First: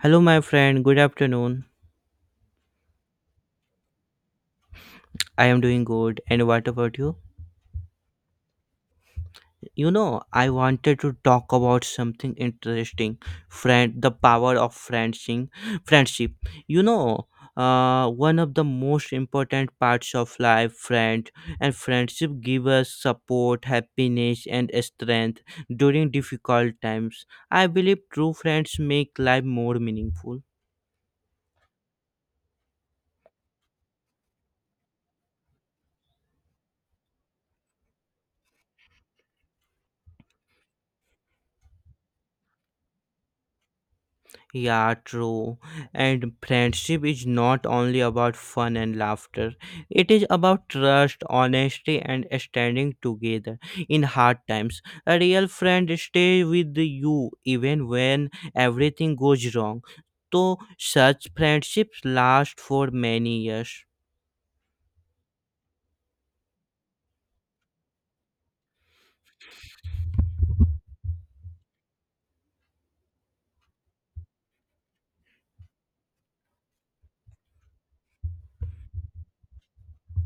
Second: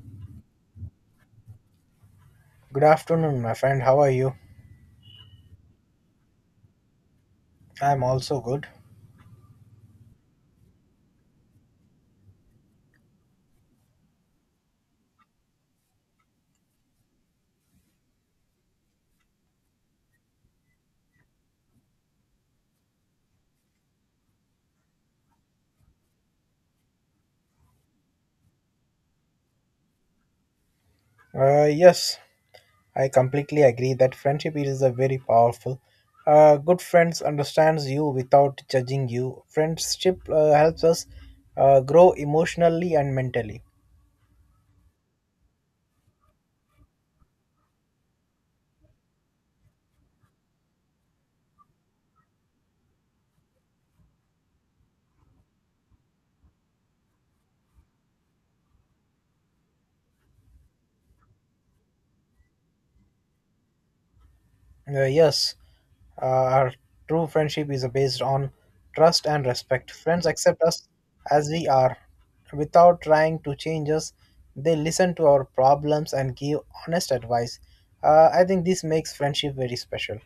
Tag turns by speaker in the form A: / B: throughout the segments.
A: Hello, my friend. Good afternoon.
B: Good afternoon, my friend. How are you?
A: I am doing good. And what about you?
B: I'm also good.
A: You know, I wanted to talk about something interesting. Friend, the power of friendship. Friendship. You know, one of the most important parts of life, friend, and friendship give us support, happiness, and strength during difficult times. I believe true friends make life more meaningful.
B: Yes, I completely agree that friendship is a very powerful. Good friends understands you without judging you. Friendship helps us grow emotionally and mentally.
A: Yeah, true. And friendship is not only about fun and laughter, it is about trust, honesty, and standing together in hard times. A real friend stays with you even when everything goes wrong. So, such friendships last for many years.
B: Uh, yes, our true friendship is based on trust and respect. Friends accept us as we are without trying to change us. They listen to our problems and give honest advice. I think this makes friendship very special.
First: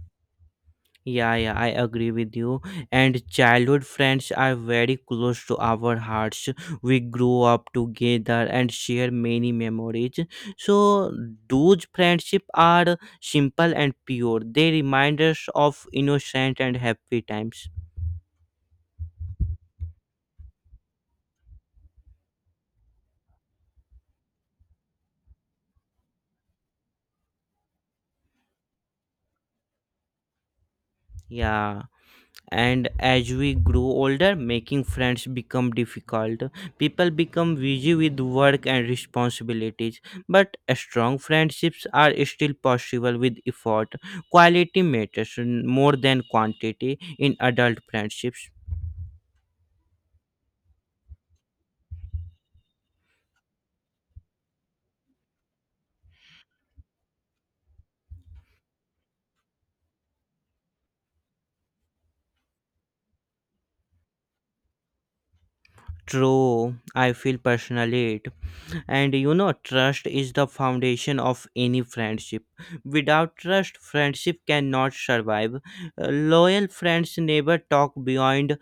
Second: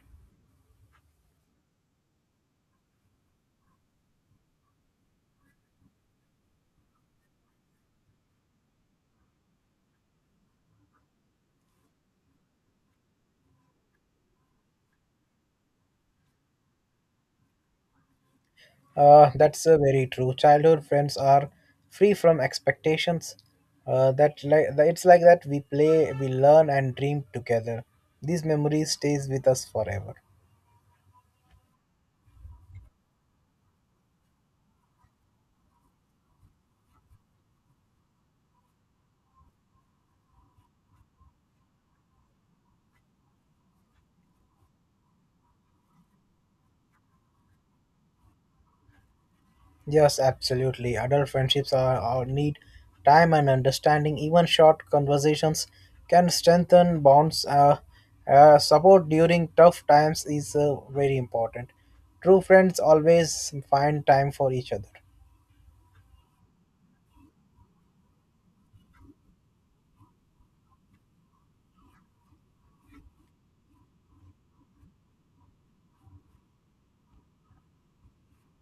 A: Yeah, yeah, I agree with you. And childhood friends are very close to our hearts. We grow up together and share many memories. So those friendships are simple and pure. They remind us of innocent and happy times.
B: That's very true. Childhood friends are free from expectations. That like it's like that we play, we learn and dream together. These memories stays with us forever.
A: Yeah, and as we grow older, making friends become difficult. People become busy with work and responsibilities, but strong friendships are still possible with effort. Quality matters more than quantity in adult friendships.
B: Yes, absolutely. Adult friendships are need time and understanding. Even short conversations can strengthen bonds. Support during tough times is very important. True friends always find time for each other.
A: True, I feel personally it. And, trust is the foundation of any friendship. Without trust, friendship cannot survive. Loyal friends never talk behind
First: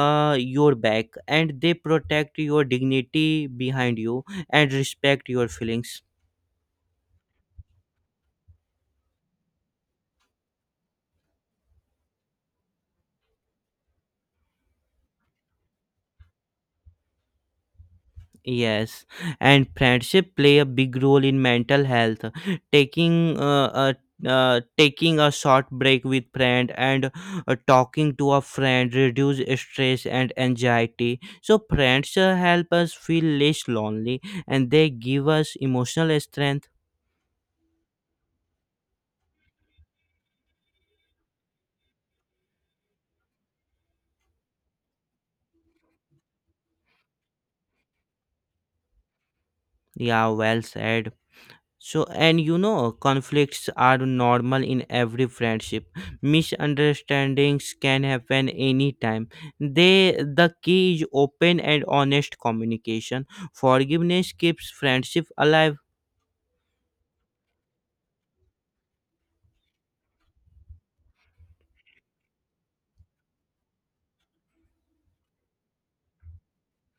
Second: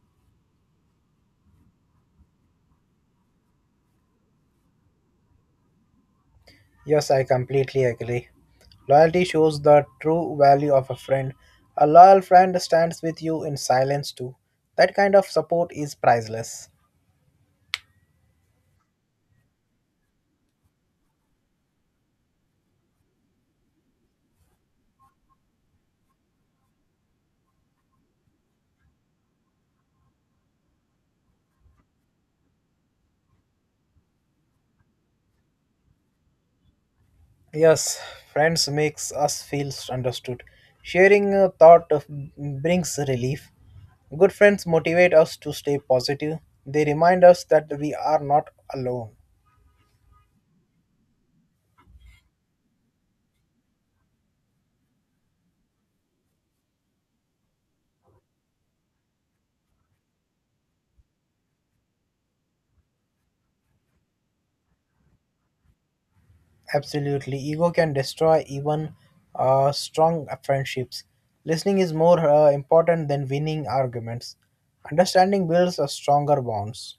A: your back, and they protect your dignity behind you and respect your feelings.
B: Yes, I completely agree. Loyalty shows the true value of a friend. A loyal friend stands with you in silence too. That kind of support is priceless.
A: Yes, and friendship play a big role in mental health. Taking uh, taking a short break with friend and talking to a friend reduce stress and anxiety. So friends help us feel less lonely, and they give us emotional strength.
B: Yes, friends makes us feel understood. Sharing a thought of- Brings relief. Good friends motivate us to stay positive. They remind us that we are not alone.
A: Yeah, well said. So, conflicts are normal in every friendship. Misunderstandings can happen anytime. The key is open and honest communication. Forgiveness keeps friendship alive.
B: Absolutely, ego can destroy even strong friendships. Listening is more important than winning arguments. Understanding builds a stronger bonds.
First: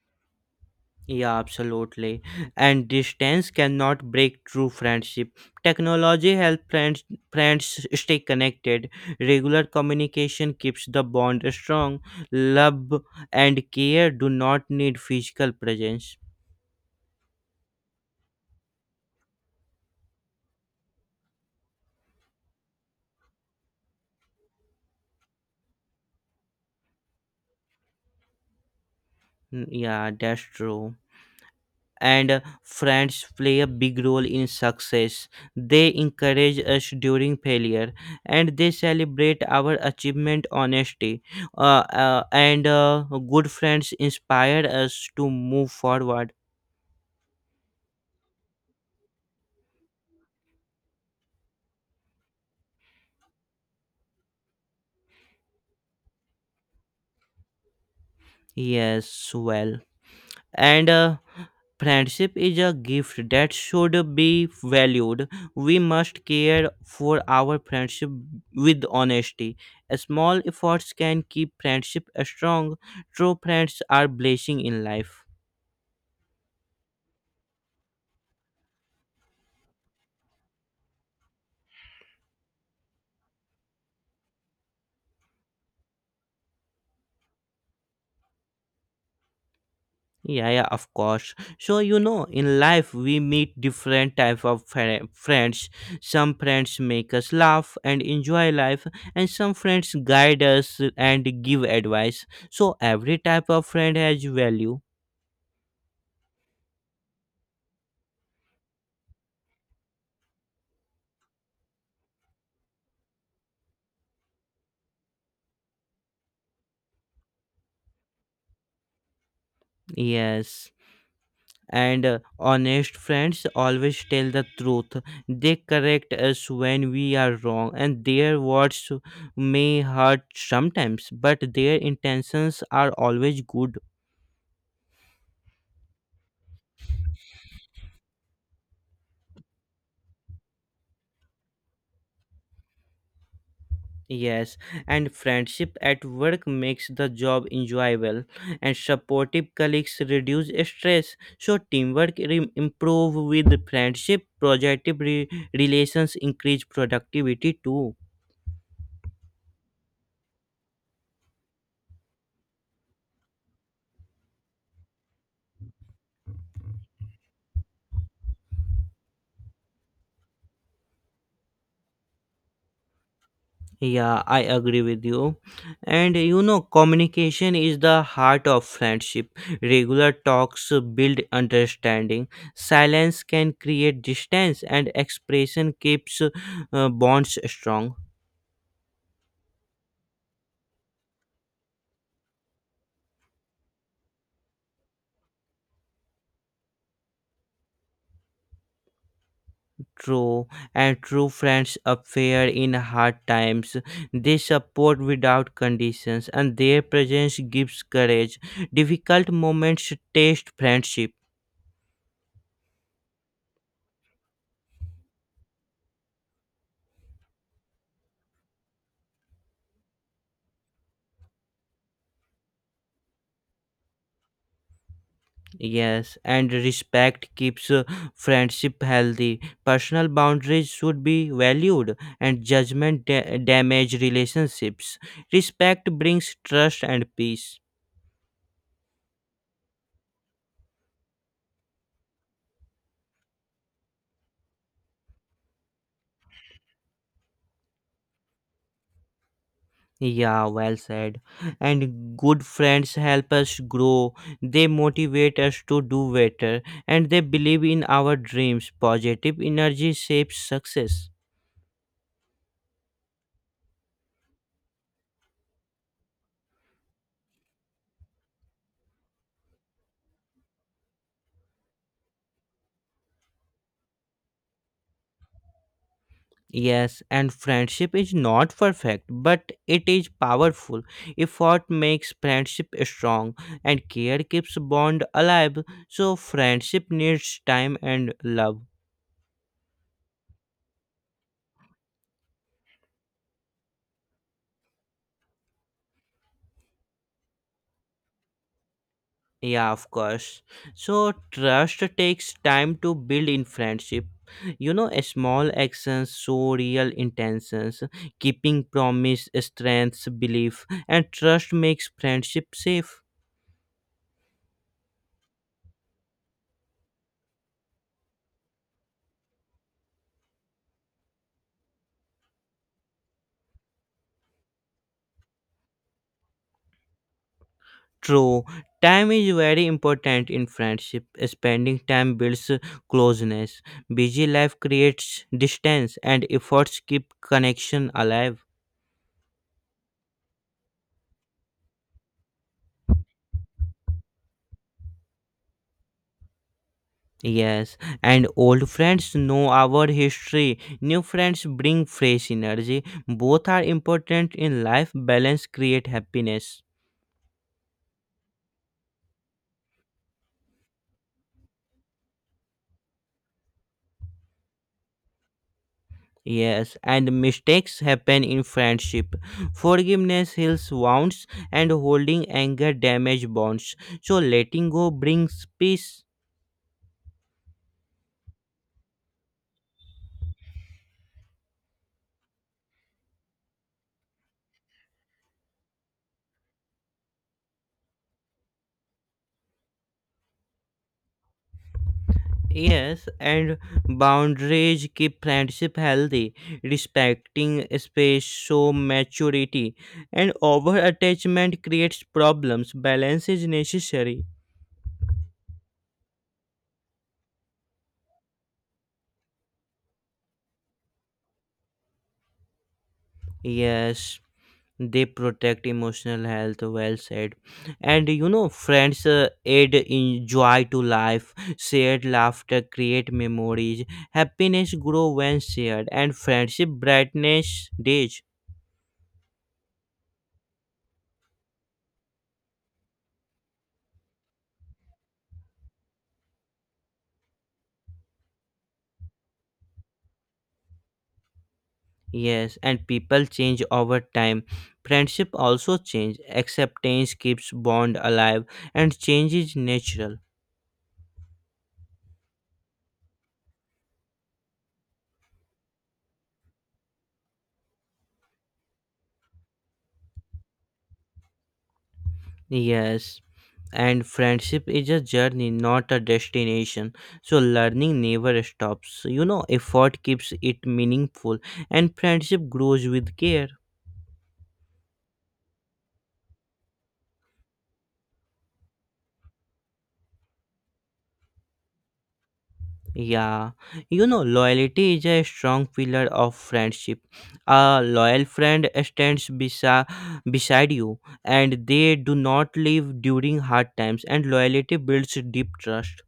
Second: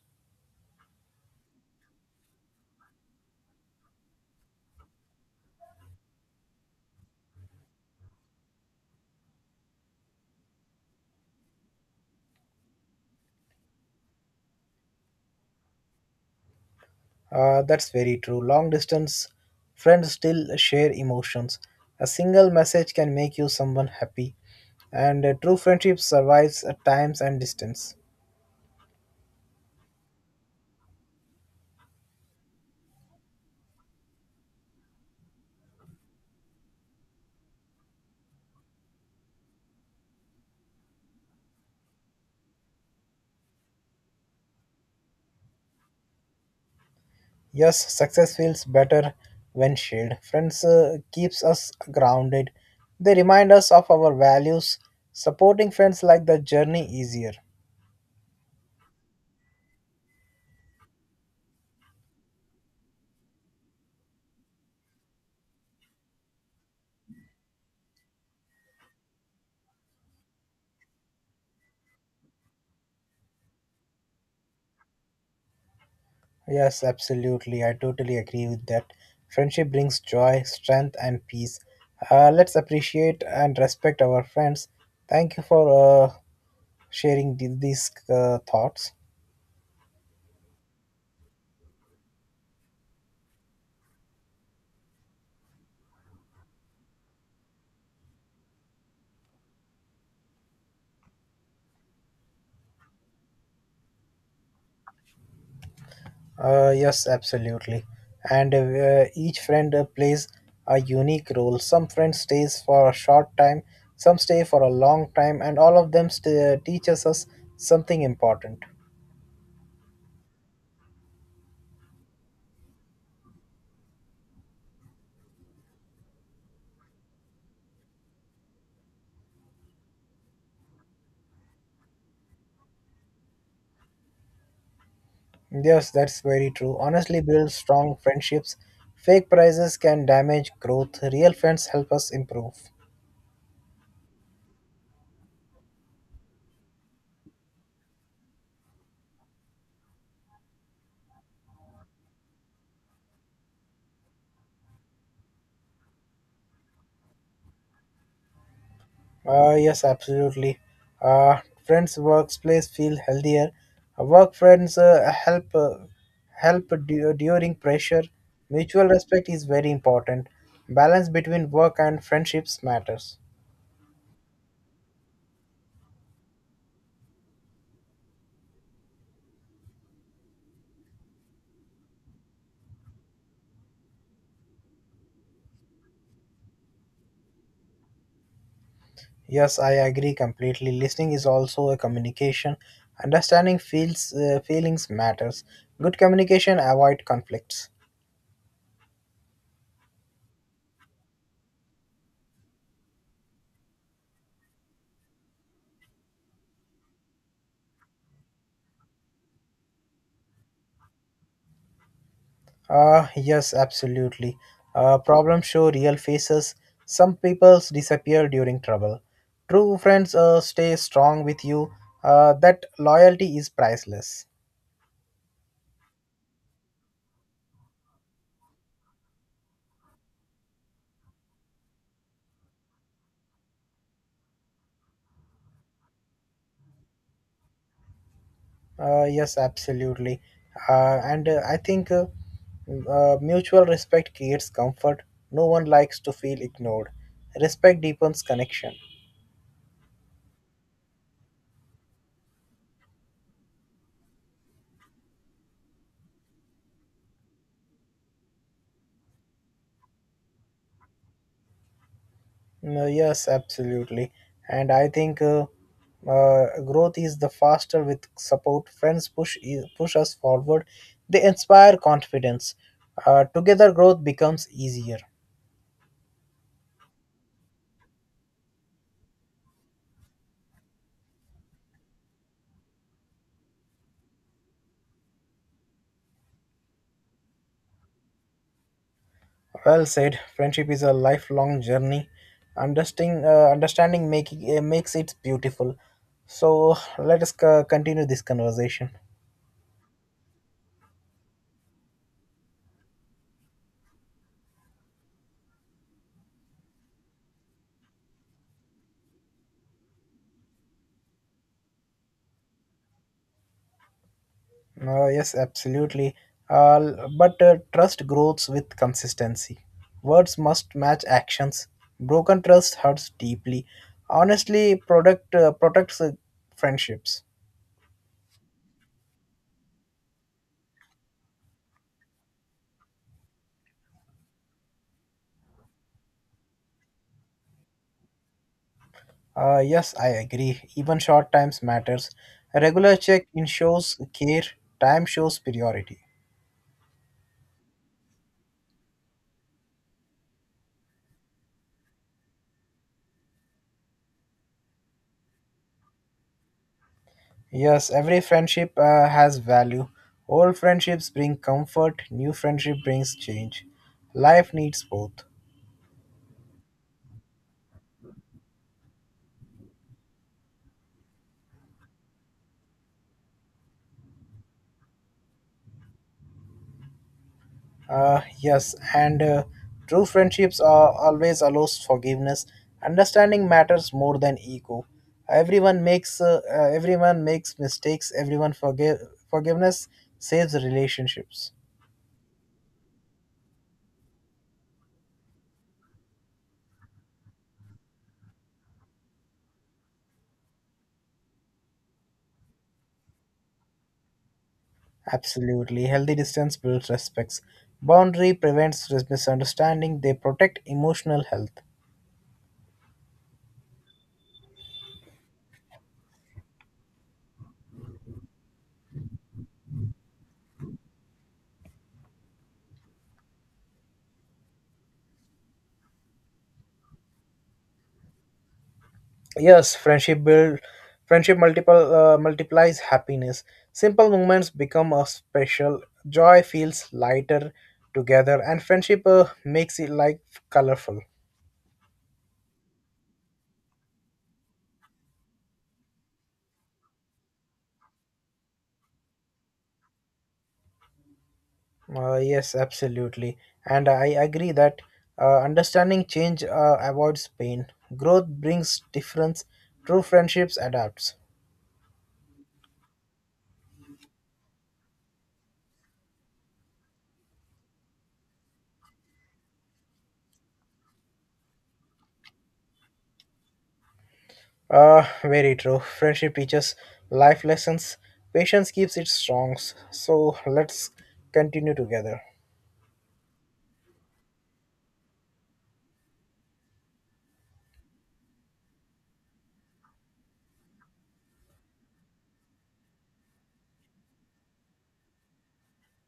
A: Yeah, absolutely. And distance cannot break true friendship. Technology helps friends stay connected. Regular communication keeps the bond strong. Love and care do not need physical presence.
B: That's very true. Long distance friends still share emotions. A single message can make you someone happy, and a true friendship survives times and distance.
A: Mm, yeah, that's true. And friends play a big role in success. They encourage us during failure, and they celebrate our achievement honestly. And good friends inspire us to move forward.
B: Yes, success feels better when shared. Friends keeps us grounded. They remind us of our values. Supporting friends like the journey easier.
A: Yes, well. And friendship is a gift that should be valued. We must care for our friendship with honesty. Small efforts can keep friendship strong. True friends are blessing in life.
B: Yes, absolutely. I totally agree with that. Friendship brings joy, strength, and peace. Let's appreciate and respect our friends. Thank you for sharing these thoughts.
A: Yeah, yeah, of course. So, in life we meet different type of friends. Some friends make us laugh and enjoy life, and some friends guide us and give advice. So every type of friend has value.
B: Yes, absolutely. And each friend plays a unique role. Some friends stays for a short time, some stay for a long time, and all of them stay, teaches us something important.
A: Yes, and honest friends always tell the truth. They correct us when we are wrong, and their words may hurt sometimes, but their intentions are always good.
B: Yes, that's very true. Honestly, build strong friendships. Fake prizes can damage growth. Real friends help us improve.
A: Yes, and friendship at work makes the job enjoyable, and supportive colleagues reduce stress. So teamwork improve with friendship. Projective relations increase productivity too.
B: Yes, absolutely. Uh, Friends' workplace feel healthier. Work friends help help during pressure. Mutual respect is very important. Balance between work and friendships matters.
A: Yeah, I agree with you. And you know, communication is the heart of friendship. Regular talks build understanding. Silence can create distance, and expression keeps bonds strong.
B: Yes, I agree completely. Listening is also a communication. Understanding feels feelings matters. Good communication avoid conflicts.
A: True, and true friends appear in hard times. They support without conditions, and their presence gives courage. Difficult moments test friendship.
B: Yes, absolutely. Problems show real faces. Some people disappear during trouble. True friends stay strong with you. That loyalty is priceless.
A: Yes, and respect keeps friendship healthy. Personal boundaries should be valued, and judgment damage relationships. Respect brings trust and peace.
B: Yes, absolutely. And I think Mutual respect creates comfort. No one likes to feel ignored. Respect deepens connection.
A: Yeah, well said. And good friends help us grow. They motivate us to do better, and they believe in our dreams. Positive energy shapes success.
B: Yes, absolutely. And I think growth is the faster with support. Friends push us forward. They inspire confidence. Together, growth becomes easier.
A: Yes, and friendship is not perfect, but it is powerful. Effort makes friendship strong, and care keeps bond alive. So friendship needs time and love.
B: Well said. Friendship is a lifelong journey. Understanding, understanding making makes it beautiful. So let us continue this conversation.
A: Yeah, of course. So trust takes time to build in friendship. You know, a small actions show real intentions. Keeping promise strengthens belief, and trust makes friendship safe.
B: Yes, absolutely. But trust grows with consistency. Words must match actions. Broken trust hurts deeply. Honestly, product protects friendships.
A: True, time is very important in friendship. Spending time builds closeness. Busy life creates distance, and efforts keep connection alive.
B: Yes, I agree. Even short times matters. A regular check in shows care. Time shows priority.
A: Yes, and old friends know our history. New friends bring fresh energy. Both are important in life. Balance create happiness.
B: Yes, every friendship has value. Old friendships bring comfort, new friendship brings change. Life needs both.
A: Yes, and mistakes happen in friendship. Forgiveness heals wounds, and holding anger damages bonds. So, letting go brings peace.
B: Yes, and true friendships are always allows forgiveness. Understanding matters more than ego. Everyone makes mistakes. Everyone forgive forgiveness saves relationships.
A: Yes, and boundaries keep friendship healthy. Respecting space show maturity, and over attachment creates problems. Balance is necessary.
B: Absolutely, healthy distance builds respects. Boundary prevents misunderstanding. They protect emotional health.
A: Yes, they protect emotional health, well said. And you know, friends add in joy to life. Shared laughter create memories. Happiness grow when shared, and friendship brightness days.
B: Yes, friendship multiple multiplies happiness. Simple moments become a special. Joy feels lighter together, and friendship makes it like colorful.
A: Yes, and people change over time. Friendship also change. Acceptance keeps bond alive, and change is natural.
B: Yes, absolutely, and I agree that understanding change avoids pain. Growth brings difference. True friendships adapts.
A: Yes, and friendship is a journey, not a destination. So learning never stops. You know, effort keeps it meaningful, and friendship grows with care.
B: Very true. Friendship teaches life lessons. Patience keeps it strong. So let's continue together.
A: Yeah, you know, loyalty is a strong pillar of friendship. A loyal friend stands beside you, and they do not leave during hard times. And loyalty builds deep trust.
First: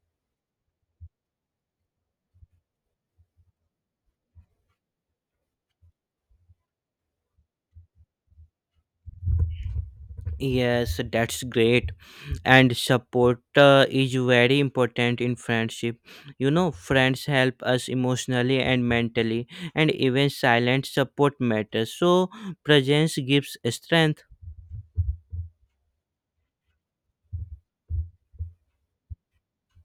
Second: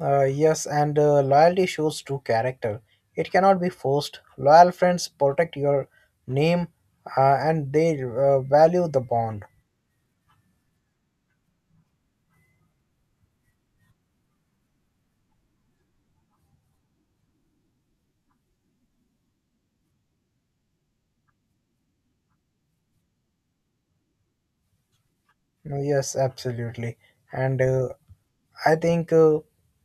B: Yes, and loyalty shows true character. It cannot be forced. Loyal friends protect your name and they value the bond.
A: Yes, that's great. And support is very important in friendship. You know, friends help us emotionally and mentally, and even silent support matters. So presence gives strength.
B: Yes, absolutely. And I think uh,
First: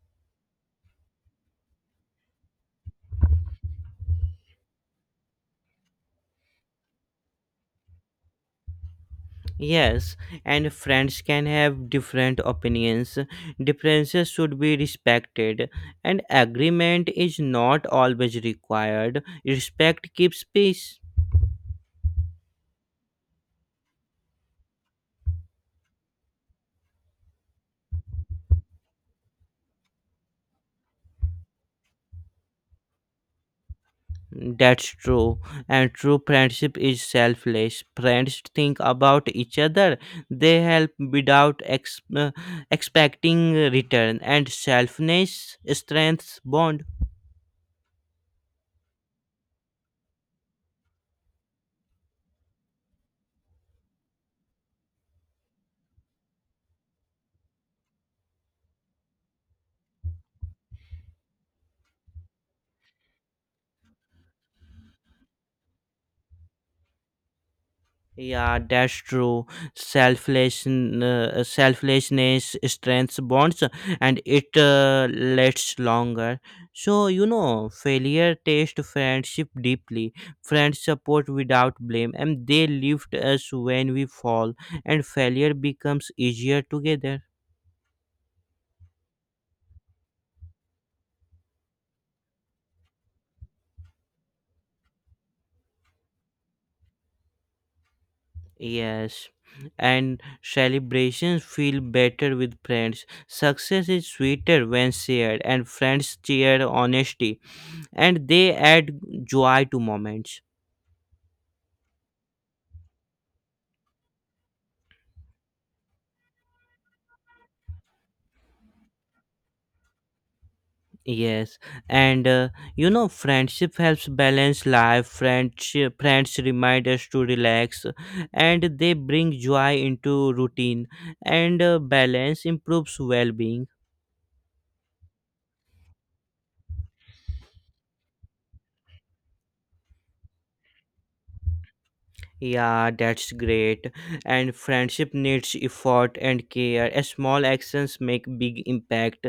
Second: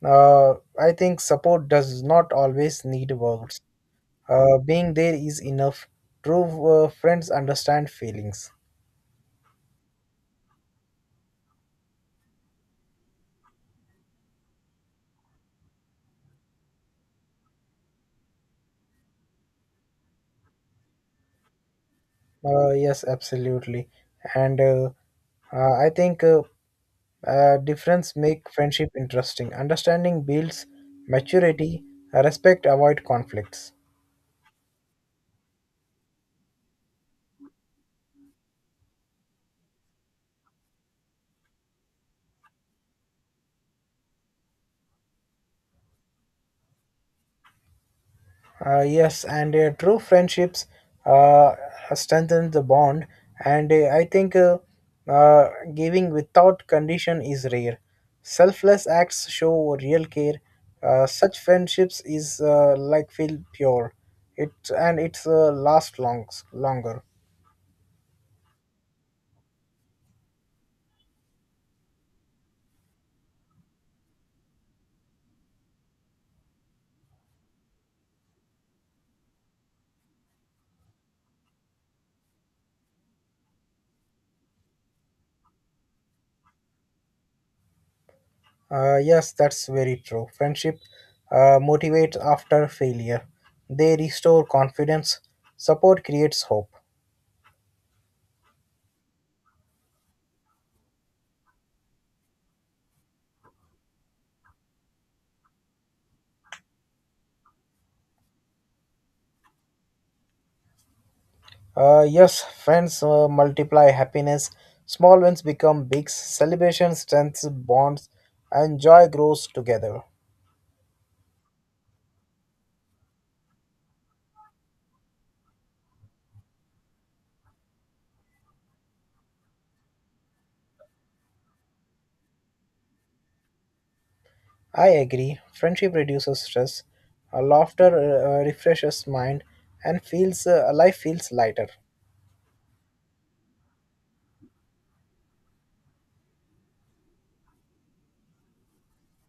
B: uh, I think support does not always need words. Being there is enough. True friends understand feelings.
A: Yes, and friends can have different opinions. Differences should be respected, and agreement is not always required. Respect keeps peace.
B: Yes, absolutely. And I think Difference make friendship interesting. Understanding builds maturity. Respect avoid conflicts.
A: That's true. And true friendship is selfless. Friends think about each other. They help without expecting return. And selflessness strengthens bond.
B: Yes, and true friendships uh, strengthen the bond. And I think giving without condition is rare. Selfless acts show real care. Such friendships is like feel pure. It and it's last longs longer.
A: Yeah, that's true. Selflessness strengths bonds, and it lasts longer. So you know, failure taste friendship deeply. Friends support without blame, and they lift us when we fall, and failure becomes easier together.
B: Yes, that's very true. Friendship motivates after failure. They restore confidence. Support creates hope.
A: Yes, and celebrations feel better with friends. Success is sweeter when shared, and friends cheer honesty and they add joy to moments.
B: Yes, friends multiply happiness. Small wins become big. Celebration strengthens bonds, and joy grows together.
A: Yes, and you know, friendship helps balance life. Friends remind us to relax, and they bring joy into routine. And balance improves well-being.
B: I agree. Friendship reduces stress. Laughter refreshes mind, and feels life feels lighter.
A: Yeah, that's great. And friendship needs effort and care. Small actions make big impact.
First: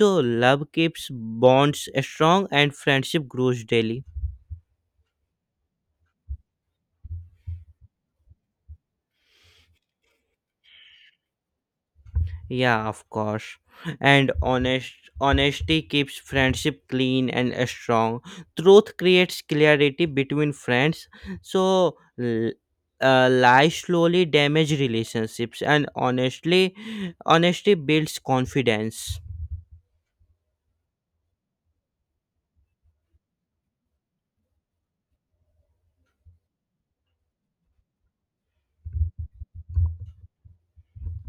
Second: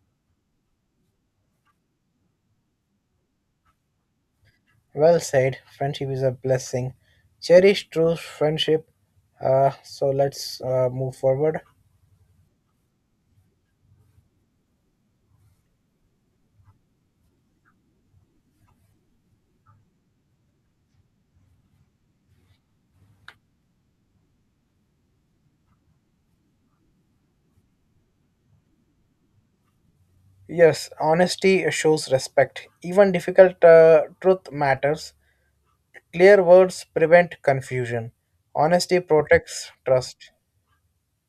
A: So love keeps bonds strong, and friendship grows daily.
B: Well said. Friendship is a blessing. Cherish true friendship. So let's move forward.
A: Yeah, of course. And honesty keeps friendship clean and strong. Truth creates clarity between friends. So lies slowly damage relationships, and honesty builds confidence.
B: Yes, honesty shows respect. Even difficult truth matters. Clear words prevent confusion. Honesty protects trust.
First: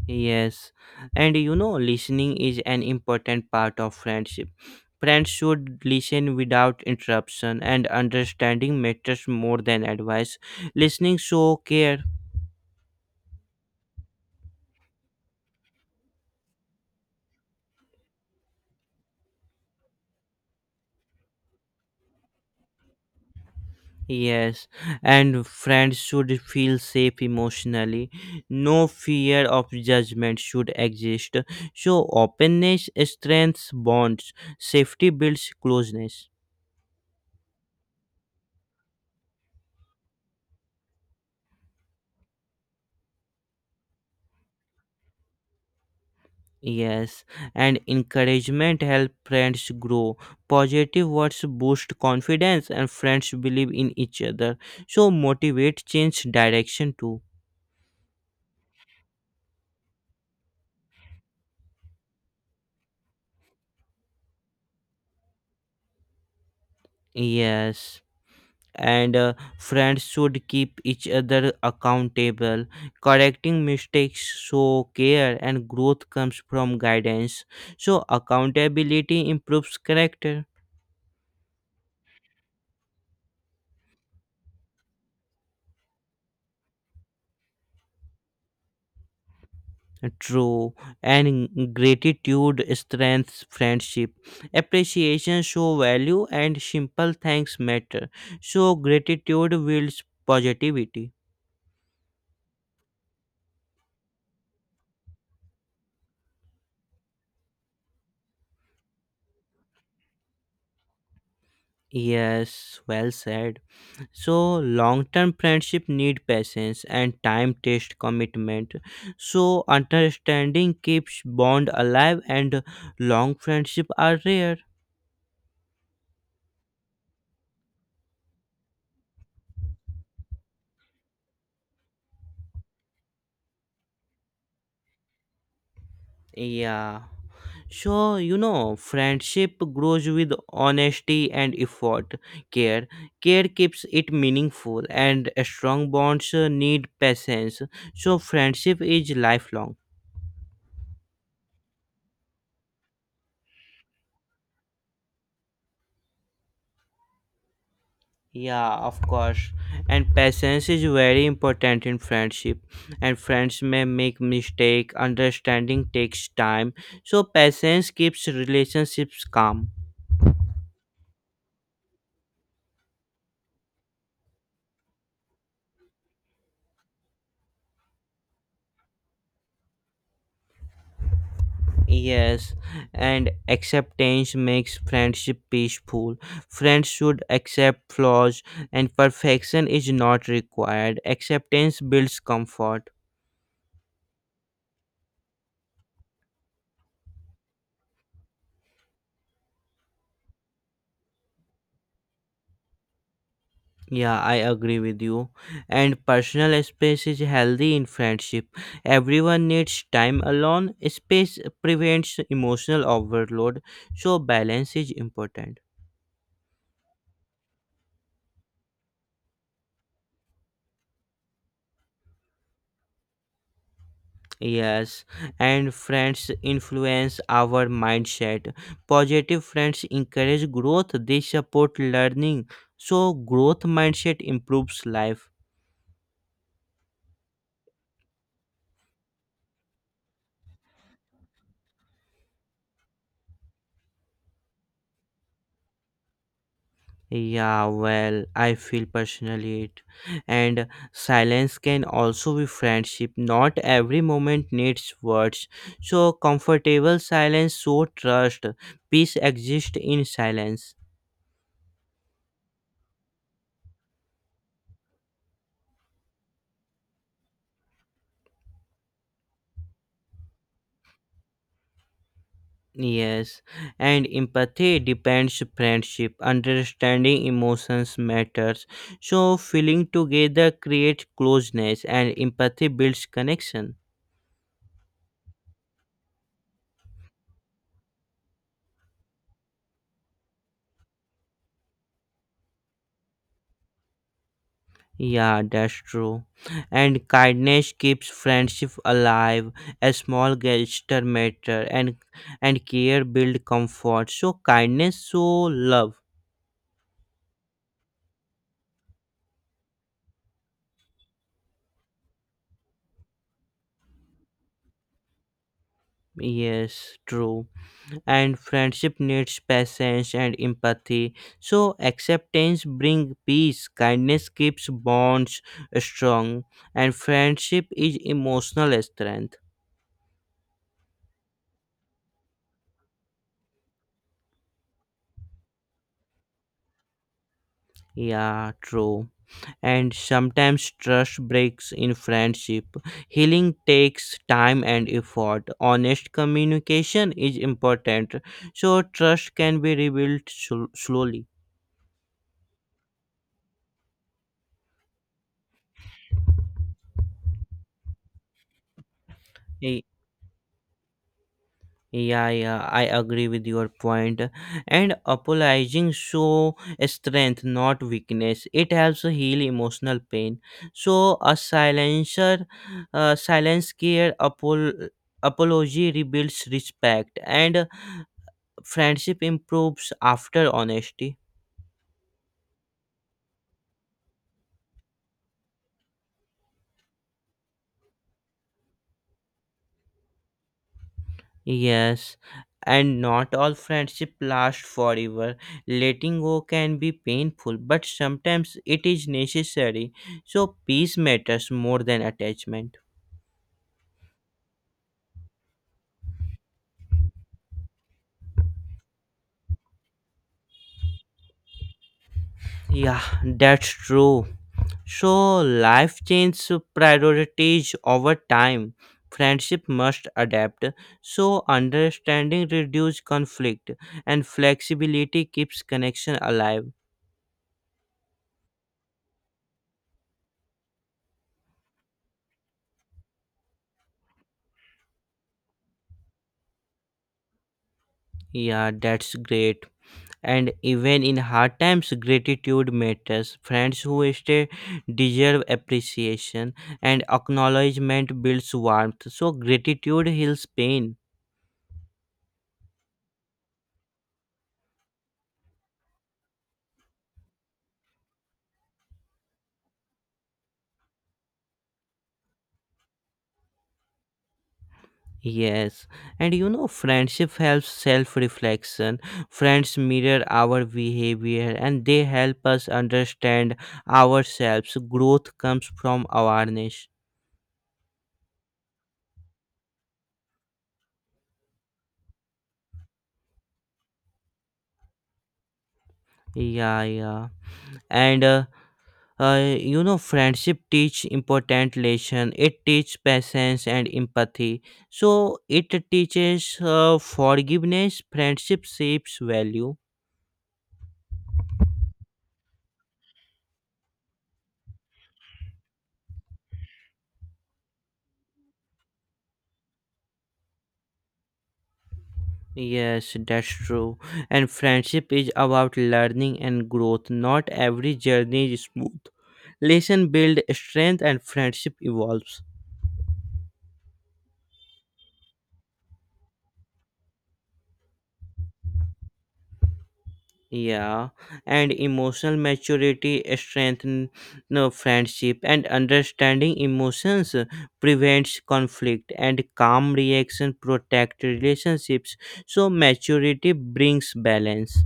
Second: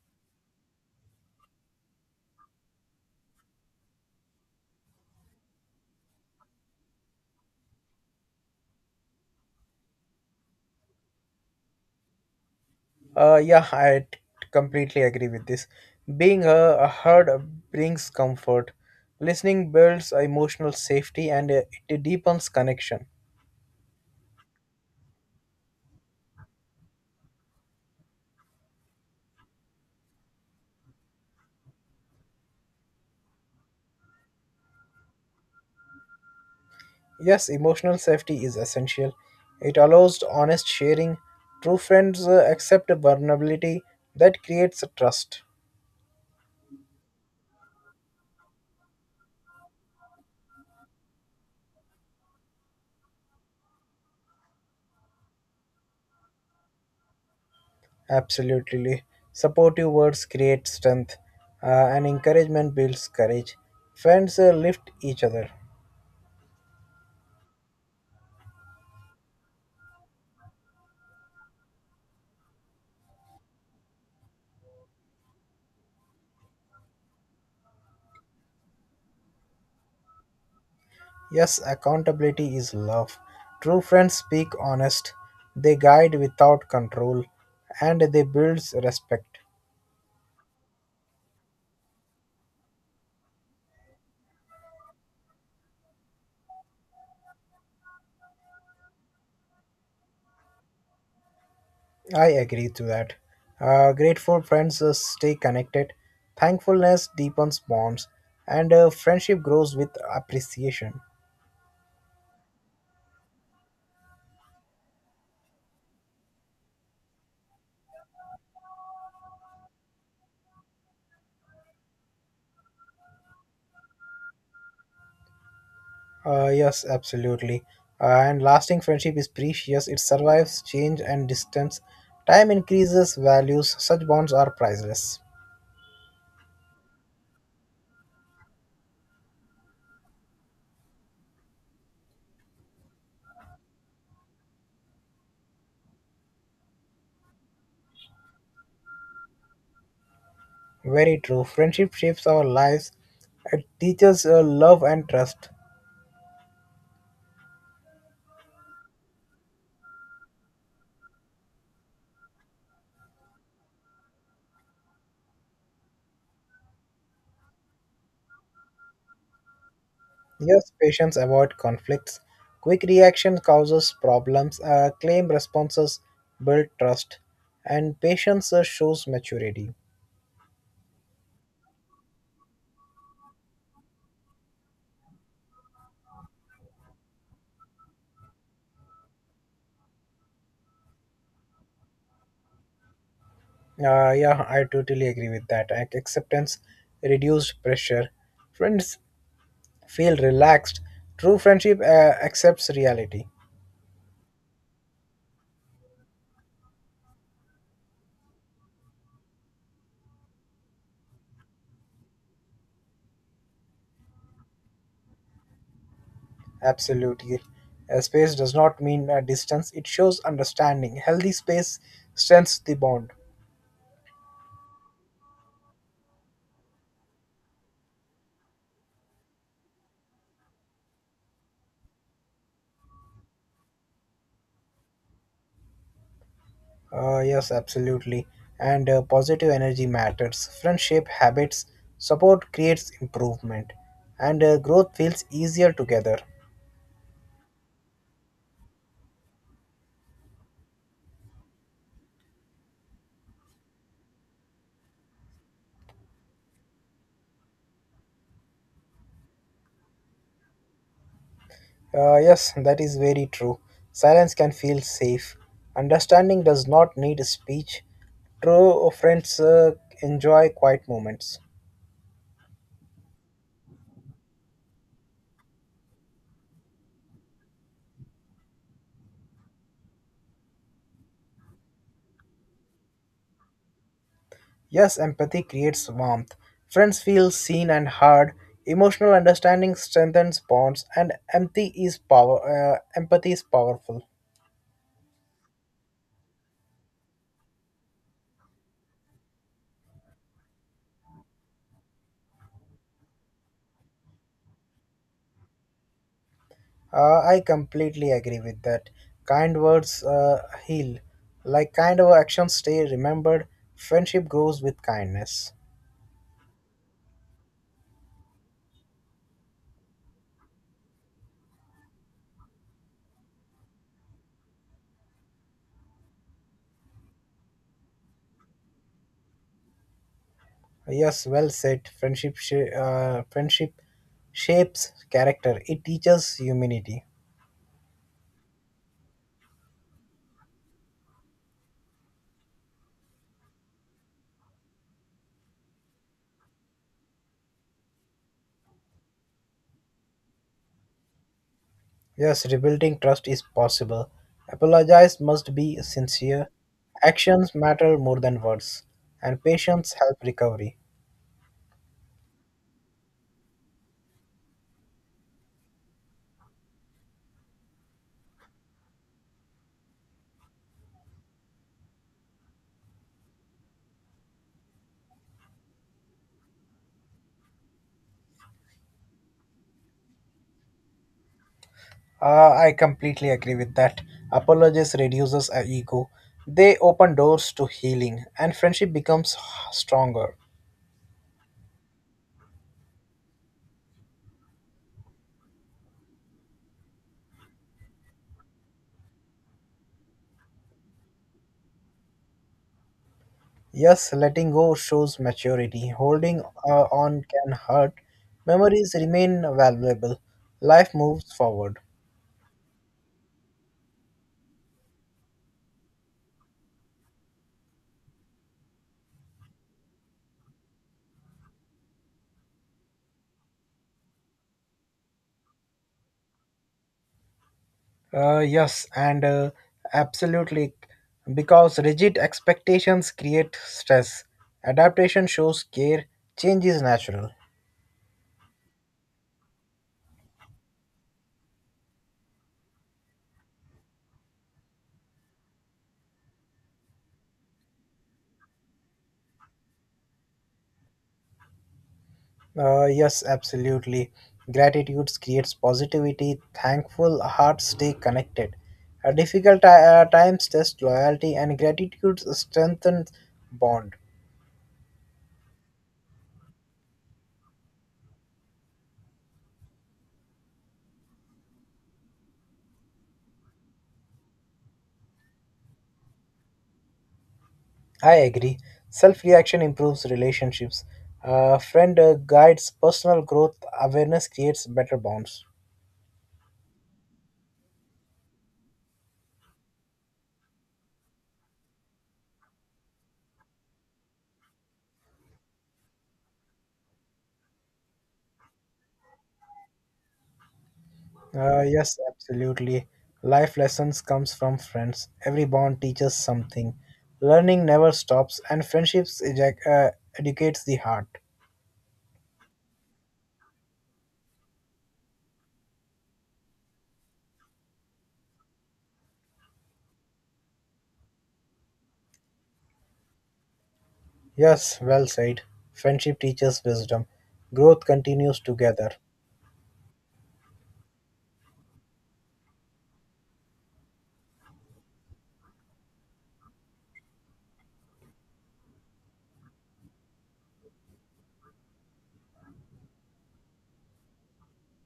A: Yes, and you know, listening is an important part of friendship. Friends should listen without interruption, and understanding matters more than advice. Listening show care.
B: Yeah, I completely agree with this. Being heard brings comfort. Listening builds emotional safety and it deepens connection.
A: Yes, and friends should feel safe emotionally. No fear of judgment should exist. So, openness strengthens bonds, safety builds closeness.
B: Yes, emotional safety is essential. It allows honest sharing. True friends accept vulnerability that creates trust.
A: Yes, and encouragement helps friends grow. Positive words boost confidence, and friends believe in each other. So, motivate change direction too.
B: Absolutely. Supportive words create strength, and encouragement builds courage. Friends lift each other.
A: Yes, and friends should keep each other accountable. Correcting mistakes show care, and growth comes from guidance. So, accountability improves character.
B: Yes, accountability is love. True friends speak honest, they guide without control, and they build respect.
A: True, and gratitude strengthens friendship. Appreciation show value, and simple thanks matter. So, gratitude builds positivity.
B: I agree to that. Grateful friends stay connected, thankfulness deepens bonds, and friendship grows with appreciation.
A: Yes, well said. So long-term friendship need patience and time-test commitment. So understanding keeps bond alive, and long friendship are rare.
B: Yes, absolutely. And lasting friendship is precious, it survives change and distance. Time increases values, such bonds are priceless.
A: Yeah, so you know, friendship grows with honesty and effort. Care care keeps it meaningful, and strong bonds need patience. So friendship is lifelong.
B: Very true. Friendship shapes our lives, it teaches love and trust.
A: Yeah, of course. And patience is very important in friendship. And friends may make mistake. Understanding takes time. So patience keeps relationships calm.
B: Yes, patients avoid conflicts. Quick reaction causes problems. Claim responses build trust, and patience shows maturity.
A: Yes, and acceptance makes friendship peaceful. Friends should accept flaws, and perfection is not required. Acceptance builds comfort.
B: Yeah, I totally agree with that. Acceptance reduced pressure. Friends feel relaxed. True friendship accepts reality.
A: Yeah, I agree with you. And personal space is healthy in friendship. Everyone needs time alone. Space prevents emotional overload, so balance is important.
B: Absolutely. A space does not mean a distance, it shows understanding. Healthy space strengthens the bond.
A: Yes, and friends influence our mindset. Positive friends encourage growth, they support learning. So, growth mindset improves life.
B: Yes, absolutely. And positive energy matters. Friends shape habits, support creates improvement, and growth feels easier together.
A: Yeah, well, I feel personally it. And silence can also be friendship. Not every moment needs words. So, comfortable silence, so trust. Peace exists in silence.
B: Yes, that is very true. Silence can feel safe. Understanding does not need speech. True friends enjoy quiet moments.
A: Yes, and empathy depends friendship. Understanding emotions matters. So, feeling together creates closeness, and empathy builds connection.
B: Yes, empathy creates warmth. Friends feel seen and heard. Emotional understanding strengthens bonds, and empathy is power. Empathy is powerful.
A: Yeah, that's true. And kindness keeps friendship alive. A small gesture matter, and care build comfort. So kindness, so love.
B: I completely agree with that. Kind words heal. Like kind of actions stay remembered, friendship grows with kindness.
A: Yes, true. And friendship needs patience and empathy. So acceptance bring peace. Kindness keeps bonds strong, and friendship is emotional strength.
B: Yes, well said. Friendship shapes character. It teaches humanity.
A: Yeah, true. And sometimes trust breaks in friendship. Healing takes time and effort. Honest communication is important, so trust can be rebuilt slowly.
B: Yes, rebuilding trust is possible. Apologize must be sincere. Actions matter more than words, and patience help recovery.
A: Yeah, yeah, I agree with your point. And apologizing show strength, not weakness. It helps heal emotional pain. So a silencer, silence care, apology rebuilds respect, and friendship improves after honesty.
B: I completely agree with that. Apologies reduces our ego. They open doors to healing, and friendship becomes stronger.
A: Yes, and not all friendship lasts forever. Letting go can be painful, but sometimes it is necessary. So peace matters more than attachment.
B: Yes, letting go shows maturity. Holding on can hurt. Memories remain valuable. Life moves forward.
A: Yeah, that's true. So life changes priorities over time. Friendship must adapt. So understanding reduces conflict, and flexibility keeps connection alive.
B: Yes, and absolutely, because rigid expectations create stress. Adaptation shows care. Change is natural.
A: Yeah, that's great. And even in hard times, gratitude matters. Friends who stay deserve appreciation, and acknowledgement builds warmth. So, gratitude heals pain.
B: Yes, absolutely. Gratitude creates positivity. Thankful hearts stay connected. Difficult times test loyalty, and gratitude strengthens bond.
A: Yes, and you know, friendship helps self reflection. Friends mirror our behavior, and they help us understand ourselves. Growth comes from awareness.
B: I agree. Self-reaction improves relationships. Friend guides personal growth. Awareness creates better bonds.
A: Yeah, yeah. And you know, friendship teach important lesson. It teach patience and empathy. So it teaches forgiveness. Friendship shapes value.
B: Yes, absolutely. Life lessons comes from friends. Every bond teaches something. Learning never stops, and friendships eject, educates the heart.
A: Yes, that's true. And friendship is about learning and growth. Not every journey is smooth. Lesson build strength, and friendship evolves.
B: Yes, well said. Friendship teaches wisdom. Growth continues together.
A: Yeah, and emotional maturity strengthens friendship, and understanding emotions prevents conflict, and calm reaction protect relationships. So maturity brings balance.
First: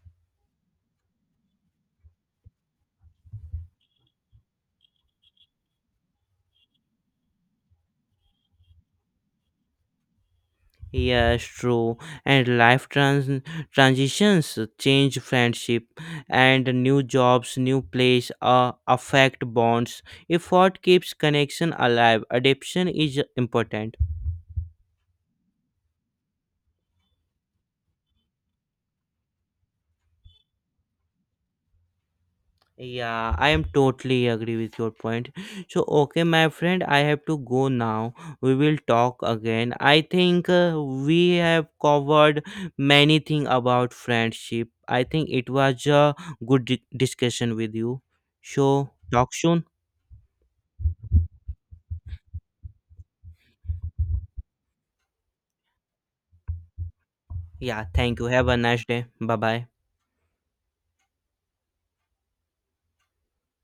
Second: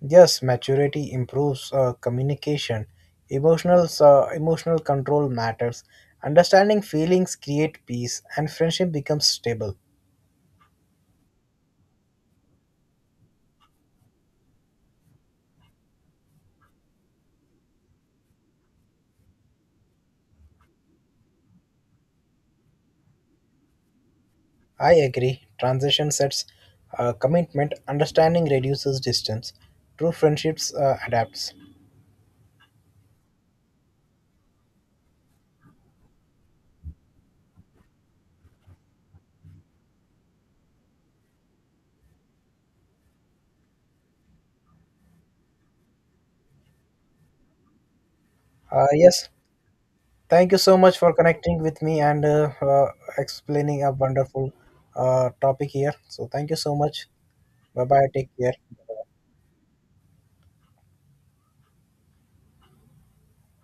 B: Yes, maturity improves communication. Emotional emotional control matters. Understanding feelings create peace, and friendship becomes stable.
A: Yes, true. And transitions change friendship, and new jobs, new place affect bonds. Effort keeps connection alive. Adaptation is important.
B: I agree. Transition sets commitment. Understanding reduces distance. True friendships adapts.
A: Yeah, I am totally agree with your point. So, okay, my friend, I have to go now. We will talk again. I think we have covered many things about friendship. I think it was a good discussion with you. So,
B: Yes,
A: talk soon.
B: thank you so much for connecting with me and explaining a wonderful topic here. So thank you so much. Bye
A: Yeah,
B: bye.
A: thank you.
B: Take
A: Have a
B: care.
A: nice day. Bye bye.